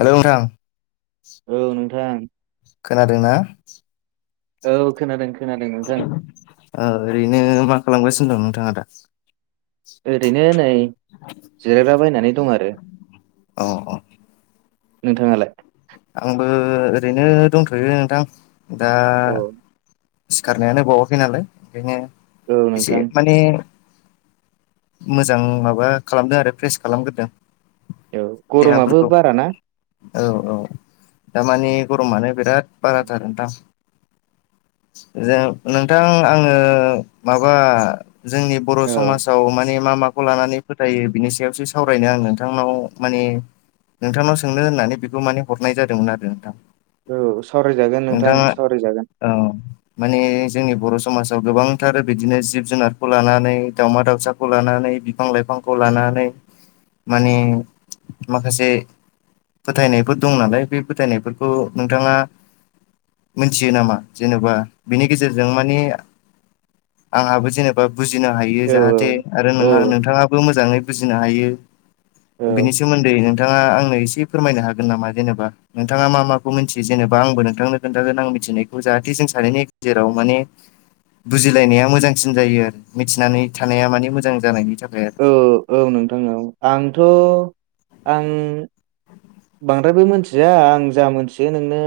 Hello नोंथां। औ नोंथां। खोनादोंना औ खोनादों ख ओह ओरैनो मा खालामगासिनो दं नोंथांआ दा ओरैनो नै जिरायग्रा बायनानै दं आरो अ अ नोंथाङालाय आंबो ओरैनो दंथ'यो नोंथां दा। औ सिखारनायानो बावाखै नालाय ओंखायनो औ एसे नोंथां माने मोजां माबा खालामदों आरो फ्रेस खालामगोरदों। औ गर'माबो बारा ना? औ औ दामानि गरमानो बिराद बाराथार नोंथां। जों नोंथां आङो माबा जोंनि बर' औ समाजाव माने मा माखौ लानानै फोथायो बिनि सायावसो सावरायनो आं नोंथांनाव माने नोंथांनाव सोंनो होननानै बेखौ माने हरनाय जादोंमोन आरो नोंथां। औ सावरायजागोन नोंथां नोंथाङा सावरायजागोन। औ माने जोंनि बर' समाजाव गोबांथार बिदिनो जिब जुनारखौ लानानै दाउमा-दाउसा खौलानानै बिफां लाइफांखौ लानानै माने माखासे फोथायनायफोर दं नालाय बे फोथायनायफोरखौ नोंथाङा मोनथियो नामा? जेनेबा बिनि गेजेरजों मानि आंहाबो जेनेबा बा बुजिनो हायो औ जाहाथे आरो नोंहा नोंथाङाबो मोजाङै बुजिनो हायो। औ बिनि सोमोन्दै नोंथाङा आंनो एसे फोरमायनो हागोन नामा जेनेबा नोंथाङा मा माखौ मिथियो जेनेबा आंबो नोंथांनो खोन्थागोन आं मिथिनायखौ जाहाथे जों सानैनि गेजेराव माने बुजिलायनाया मोजांसिन जायो आरो मिथिनानै थानाया माने मोजां जानायनि थाखाय आरो औ औ नोंथां औ आंथ' आं बांद्रायबो मिथिया आं जा मोनथियो नोंनो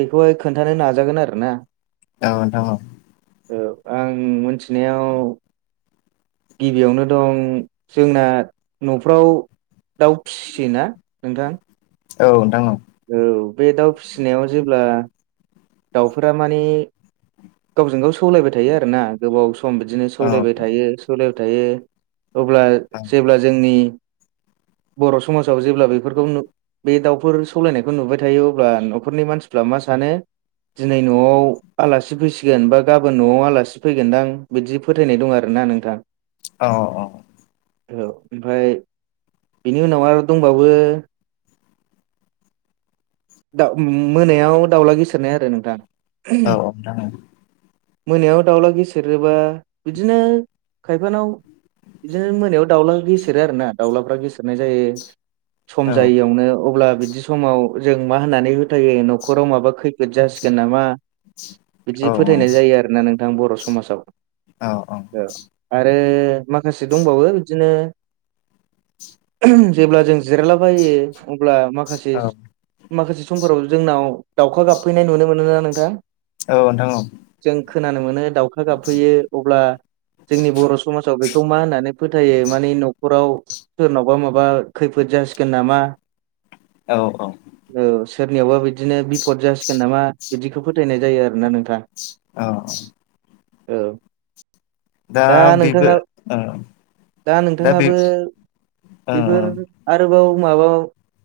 बेखौहाय खोन्थानो नाजागोन आरोना औ नोंथां औ। औ आं मोनथिनायाव गिबियावनो दं जोंना न'फ्राव दाउ फिसियो ना नोंथां। औ नोंथां औ औ बे दाउ फिसिनायाव जेब्ला दाउफोरा माने गावजों गाव सौलायबाय थायो आरोना गोबाव सम बिदिनो औ सौलायबाय थायो सौलायबाय थायो अब्ला जेब्ला जोंनि बर' समाजाव जेब्ला बेफोरखौ नो बे दाउफोर सौलायनायखौ नुबाय थायो अब्ला न'खरनि मानसिफ्रा मा सानो दिनै न'आव आलासि फैसि गोन बा गाबोन न'आव आलासि फैगोनदां बिदि फोथायनाय दं आरो ना नोंथां। अ-अ औ ओमफाय बेनि उनाव आरो दंबावो ओम मोनायाव दाउला गिसिरनाय आरो नोंथां औ औ नोंथां औ मोनायाव दाउला गेसेेरोबा बिदिनो खायफानाव बिदिनो मोनायाव दाउला गेसेेरो आरो ना दाउलाफ्रा गेसेेरनाय जायो। औ सम जायैयावनो अब्ला बिदि समाव जों मा होननानै होथायो न'खराव माबा खै द जासिगोन नामा बिदि फोथायनाय जायो आरो ना नोंथां बर' समाजाव। औ औ औ आरो माखासे दंबावो बिदिनो जेब्ला जों जिरायलाबायो अब्ला माखासे माखासे समफोराव जोंनाव दाउखा गाबफैनाय नुनो मोनो ना नोंथां? औ नोंथां औ जों खोनानो मोनो दाउखा गाबहैयो अब्ला जोंनि बर' समाजाव बेखौ मा होननानै फोथायो माने न'खराव सोरनावबा माबा खैफोद जासिगोन नामा औ औ औ सोरनियावबा बिदिनो बिफद जासिगोन नामा बिदिखौ फोथायनाय जायो आरो ना नोंथां। औ औ दा नोंथाङा दा नोंथाङाबो बेफोर आरोबाव माबा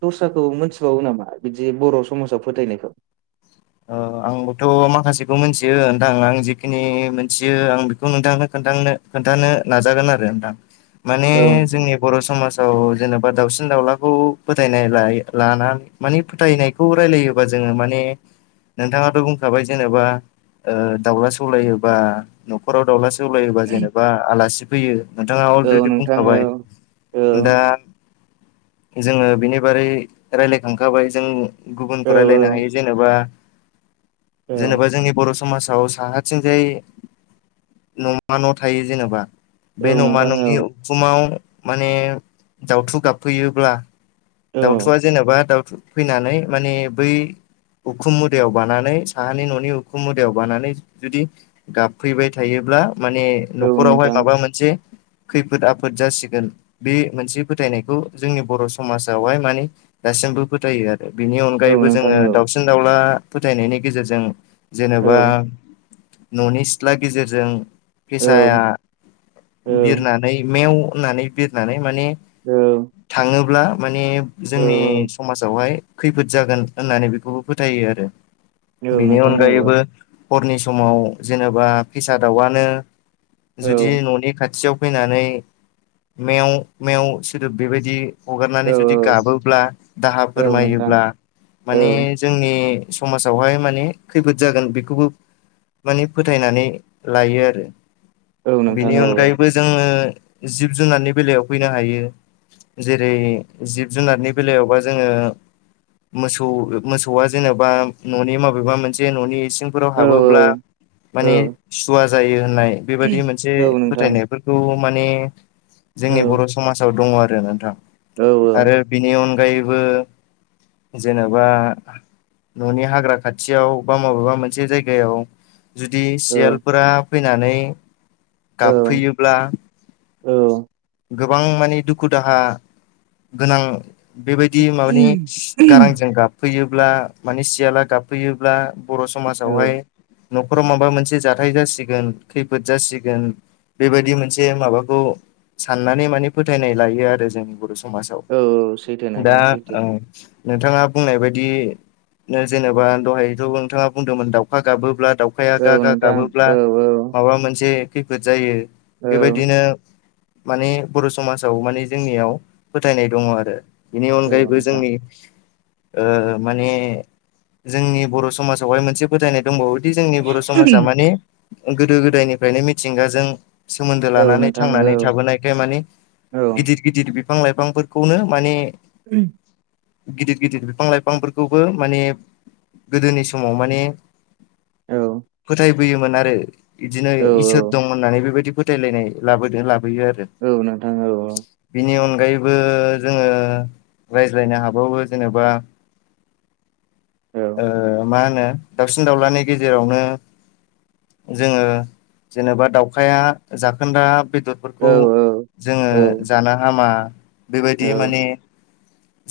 दस्राखौ मोनथिबावो नामा? बिदि बर' समाजाव फोथायनायखौ आंबोथ' माखासेखौ मिथियो नोंथां आं जिखिनि मोनथियो आं बेखौ नोंथांनो खोन्थानो खोन्थानो नाजागोन आरो नोंथां माने औ नोंथां जोंनि बर' समाजाव जेनेबा दाउसिन दाउलाखौ फोथायनाय लानानै मानि फोथायनाय खौ रायलायोबा जोङो माने नोंथाङाथ' बुंखाबाय जेनेबा ओ दाउला सौलायोबा न'खराव दाउला सौलायोबा जेनेबा आलासि फैयो नोंथाङा औ अलरेडि नोंथां औ बुंखाबाय औ दा जोङो बिनि बारै रायलायखांखाबाय जों गुबुनखौ औ रायलायनो हायो। जेनेबा औ जेनेबा जोंनि बर' समाजाव साहाथिंजाय न'मा न' थायो जेनेबा। औ बे न'मा नोंथां औ न'नि उखुमाव माने दावथु गाबफैयोब्ला औ दाउथुआ जेनेबा दाउथु फैनानै माने बै उखुम मुदयाव बानानै साहानि न'नि उखुम मुदायाव बानानै जुदि गाबफैबाय थायोब्ला माने औ न'खरावहाय नोंथां माबा मोनसे खैफोद आफोद जासिगोन बे मोनसे फोथायनायखौ जोंनि बर' समाजावहाय मानेदासिमबो फोथायो आरो। बिनि औ अनगायैबो नोंथां जोङो औ दाावसिन दाउला फोथायनायनि गेजेरजों जेनेबा औ न'नि सिथ्ला गेजेरजों औ फेसाया औ बिरनानै मेव होननानै बिरनानै माने औ थाङोब्ला माने औ जोंनि समाजावहाय -' खैफोद जागोन होननानै बेखौबो फोथायो आरो। औ बेनि नोंथां औ अनगायैबो हरनि समाव जेनेबा फेसा दाउआनो औ जुदि न'नि खाथियाव फैनानै मेव -मेव सोदोब बेबायदि औ हगारनानै जुदि गाबोब्ला दाहा औ नोंथां फोरमायोब्ला माने औ जोंनि समाजावहाय माने खैफोद जागोन बेखौबो माने फोथायनानै लायो आरो औ नोंथां ।बिनि औ अनगायैबो जोङो जिब जुनारनि बेलायाव फैनो हायो जेरै जिब जुनारनि बेलायावबा जोङो मोसौ मोसौआ जेनेबा बा ननि माबेबा मोनसे ननि इसिं फोराव औ हाबोब्ला औ माने सुवा जायो होननाय बेबायदि मोनसे औ नोंथां फोथायनाय बेफोरखौ माने औ जोंनि बर' समाजाव दङ आरो नोंथां ।आरो बिनि अनगायैबो जेनेबा न'नि हाग्रा खाथियाव बा मबेबा मोनसे जायगायाव जुदि सियालफोरा फैनानै गाबफैयोब्ला औ गोबां माने दुखु दाहा गोनां बेबायदि माबानि गारांजों गाबफैयोब्ला माने सियाला गाबफैयोब्ला बर' औ समाजावहाय न'खराव माबा मोनसे जाथाय जासिगोन खैफोद जासिगोन। बेबायदि मोनसे माबाखौ साननानै माने फोथायनाय लायो आरो ।जोंनि बर' समाजाव औ सैथो दा नोंथां सैथो ओं नोंथाङा बुंनाय बायदि जेनेबा दहायथ' नोंथाङा बुंदोंमोन दाउखा गाबोब्ला दाउ खाया औ गा गा नोंथां गाबोब्ला औ माबा मोनसे खैफोद जायो औ बेबायदिनो माने बर' समाजाव माने जोंनियाव फोथायनाय दङ' आरो। बेनि औ अनगायैबो नोंथां जोंनि ओ माने जोंनि बर' समाजावहाय मोनसे फोथायनाय दंबावोदि जोंनि बर' समाजा मानि गोदो गोदायनिफ्रायनो मिथिंगाजों सोमोन्दो औ लानानै नोंथां औ थांनानै थाबोनायखाय मानि औ गिदिर गिदिर बिफां लाइफांफोरखौनो माने उम। गिदिर गिदिर बिफां लाइफांफोरखौबो माने गोदोनि समाव माने औ। फोथायबोयोमोन आरो इदिनो इसोर दं होननानै बेबायदि फोथायलायनाय लाबोदों लाबोयो आरो । औ नोंथां औ औ। बिनि अनगायैबो जोङो रायज्लायनो हाबावो जेनेबा औ ओ मा होनो दाउसिन दावलानि गेजेरावनो जोङो जेनेबा दाउखाया जाखोन्दा बेदर फोरखौ जोङो औ जानो हामा औ बेबायदि औ माने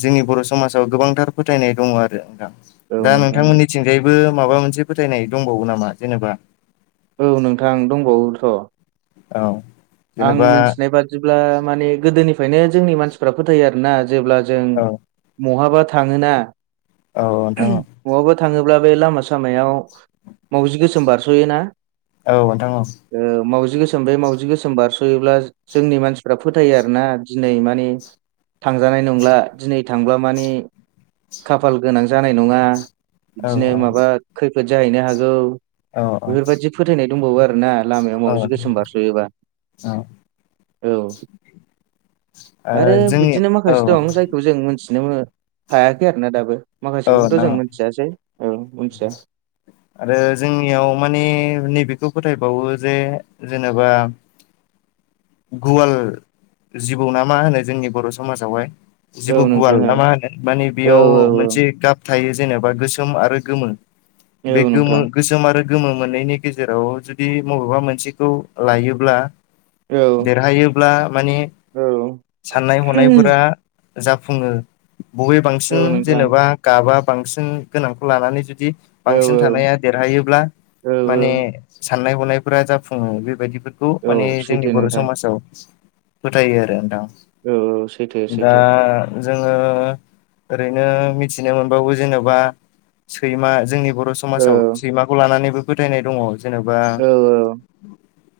जोंनि बर' समाजाव गोबांथार फोथायनाय दङ' आरो नोंथां औ दा नोंथां औ नोंथांमोननि थिंजायबो माबा मोनसे फोथायनाय दंबावो नामा जेनेबा औ नोंथां दंबावोथ'। औ। आं जेनेबा मिथिनाय बादिब्ला माने गोदोनिफ्रायनो जोंनि मानसिफ्रा फोथायो आरोना जेब्ला जों औ बहाबा थाङोना औ नोंथां औ बहाबा थाङोब्ला बे लामा सामायाव मावजि गोसोम बारस'योना? औ नोंथां औ। ओ मावजि गोसोम बे मावजि गोसोम बारस'योब्ला जोंनि मानसिफ्रा फोथायो आरोना दिनै मानि थांजानाय नंला दिनै थांब्ला माने खाफाल गोनां जानाय नङा औ बिदिनो माबा खैफोद जाहैनो हागौ औ औ बेफोरबायदि फोथायनाय दंबावो आरोना। लामायाव ओ मावजि गोसोम बारस'योबा औ। आरो जोंनि बिदिनो औ माखासे दं जायखौ जों मोनथिनो मो हायाखै आरोना दाबो औ माखासेखौबोथ' नोंथां जों मोनथियासै औ मोनथिया। आरो जोंनियाव माने नैबेखौ फोथायबावो जे जेनेबा गुवाल जिबौ ना मा होनो जोंनि बर' समाजावहाय औ जिबौ गुवाल नोंथां औ ना मा होनो माने औ बेयाव मोनसे गाब थायो जेनेबा गोसोम आरो गोमो। औ बे औ गोमो नोंथां गोसोम आरो गोमो मोननैनि गेजेराव जुदि बबेबा मोनसेखौ लायोब्ला औ देरहायोब्ला माने औ साननाय हनायफोरा जाफुङो। बबे बांसिन औ नोंथां जेनेबा गाबा बांसिन गोनांखौ लानानै जुदि औ बांसिन थानाया देरहायोब्ला औ माने साननाय हनायफोरा जाफुङो बेबायदिबो बे खौ औ माने जोंनि सैथो बर' नोंथां समाजाव फोथायो आरो नोंथां। औ औ सैथो दा सैथो जोङो ओरैनो मिथिनो मोनबावो जेन'बा सैमा जोंनि बर' औ समाजाव सैमाखौ लानानैबो फोथायनाय दङ जेनेबा औ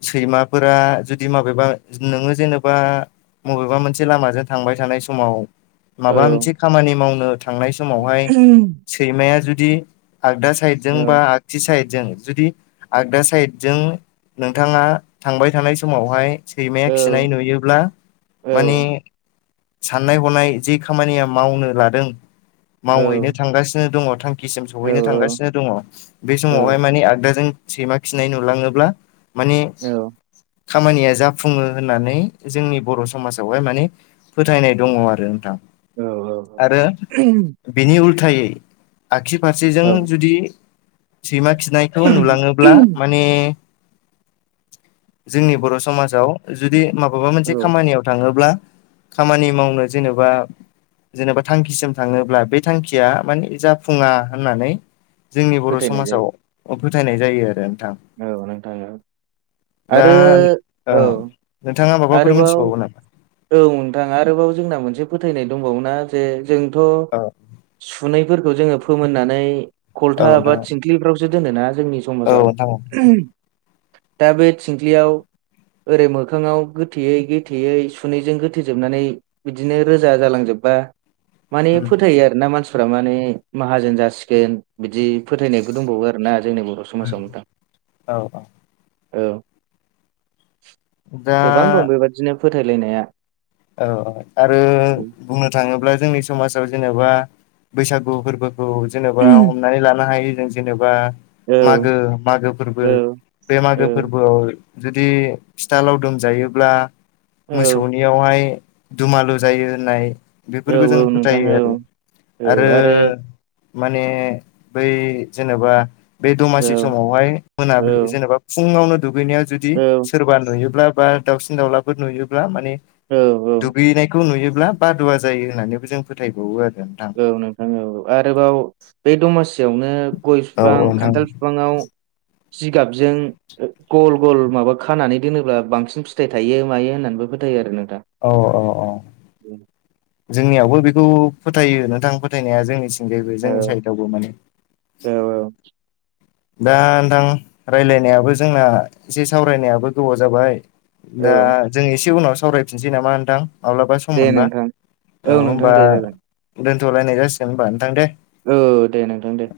सैमाफोरा जुदि माबेबा नोङो जेनेबा मबेबा मोनसे लामाजों थांबाय थानाय समाव औ माबा मोनसे खामानि मावनो थांनाय समावहाय सैमाया जुदि आगदा साइदजों औ बा आगथि साइदजों जुदि आगदा साइडजों नोंथाङा थांबाय थानाय समावहाय सैमाया औ खिनाय नुयोब्ला औ माने साननाय हनाय जे खामानिया मावनो लादों। मावहैनो थांगासिनो दङ थांखि सिम औ सहैनो थांगासिनो दङ बे समावहाय मानिे आगदाजों सैमा खिनाय नुलाङोब्ला माने औ खामानिया जाफुङो होननानै जोंनि बर' समाजावहाय माने फोथायनाय दङ आरो नोंथां आरो बिनि उल्थायै आगसि औ फारसेजों जुदि सैमा खिनायखौ नुलाङोब्ला माने जोंनि बर' समाजाव जुदि माबाबा मोनसे औ खामानियाव थाङोब्ला खामानि मावनो जेनेबा जेनेबा थांखिसिम थाङोब्ला बे थांखिया माने जाफुङा होननानै जोंनि बर' फोथायनाय जायो समाजाव फोथायनाय जायो आरो नोंथां। औ नोंथां औ। दा आरो औ नोंथाङा माबाफोर आरोबाव मिथिबावो नामा औ नोंथां आरोबाव जोंना मोनसे फोथायनाय दंबावोना जे जोंथ' औ सुनैफोरखौ जोङो फोमोननानै औ खलथा नोंथां बा थिंख्लिफ्रावसो दोनो ना जोंनि औ समाजाव नोंथां औ दा बे सिंख्लियाव ओरै मोखाङाव गोथेयै गोथेयै सुनैजों गोथोजोबनानै बिदिनो रोजा जालांजोबबा माने फोथायो आरो ना मानसि मानफ्रा माने माहाजोन जासिगोन बिदि फोथायनायबो दंबावो आरोना जोंनि बर' समाजाव नोंथां। औ औ औ दा गोबां दं बेबादिनो फोथायलायनाया। औ औ आरो बुंनो थाङोब्ला जोंनि समाजाव जेनेबा बैसागु फोरबोखौ जेनेबा हमनानै लानो हायो जों जेनेबा औ मागो मागो फोरबो औ बे मागो औ फोरबोआव जुदि फिथालाव दोमजायोब्ला औ मोसौनियावहाय दुमालु जायो होनाय औ बेफोरखौ जों औ नोंथां फोथायो औ आरो आरो माने बै जेनेबा बे औ दमासि समावहाय मोनाबिलि जेनेबा फुङावनो दुगैनायाव जुदि औ सोरबा नुयोब्ला बा दाउसिन दाउलाफोर नुयोब्ला माने औ औ। दगैनायखौ नुयोब्ला बादुवा जायो होननानैबो जों फोथायबावो आरो नोंथां। औ नोंथाङ आरोबाव बे दमासियावनो गय औ बिफां औ नोंथां खान्थाल बिफां आव जिगाबजों गल गल माबा खानानै दोनोब्ला बांसिन फिथायाइ थायो मायो होननानैबो फोथायो आरो नोंथां। औ औ औ जोंनियावबो बेखौ फोथायो नोंथां फोथायनाया जोंनि औ जोंनि साइदआवबो माने औ दा नोंथां रायज्लायनायाबो जोंना एसे सावरायनायाबो गोबाव जाबाय दा औ जों एसे उनाव सावरायफिनसै नामा नोंथां माब्लाबा सम दे मोनबा नोंथां औ नोंथां होनोमबा दे जागोन दोनथ'लायनाय जासिगोन होनबा नोंथां दे। औ दे नोंथां दे।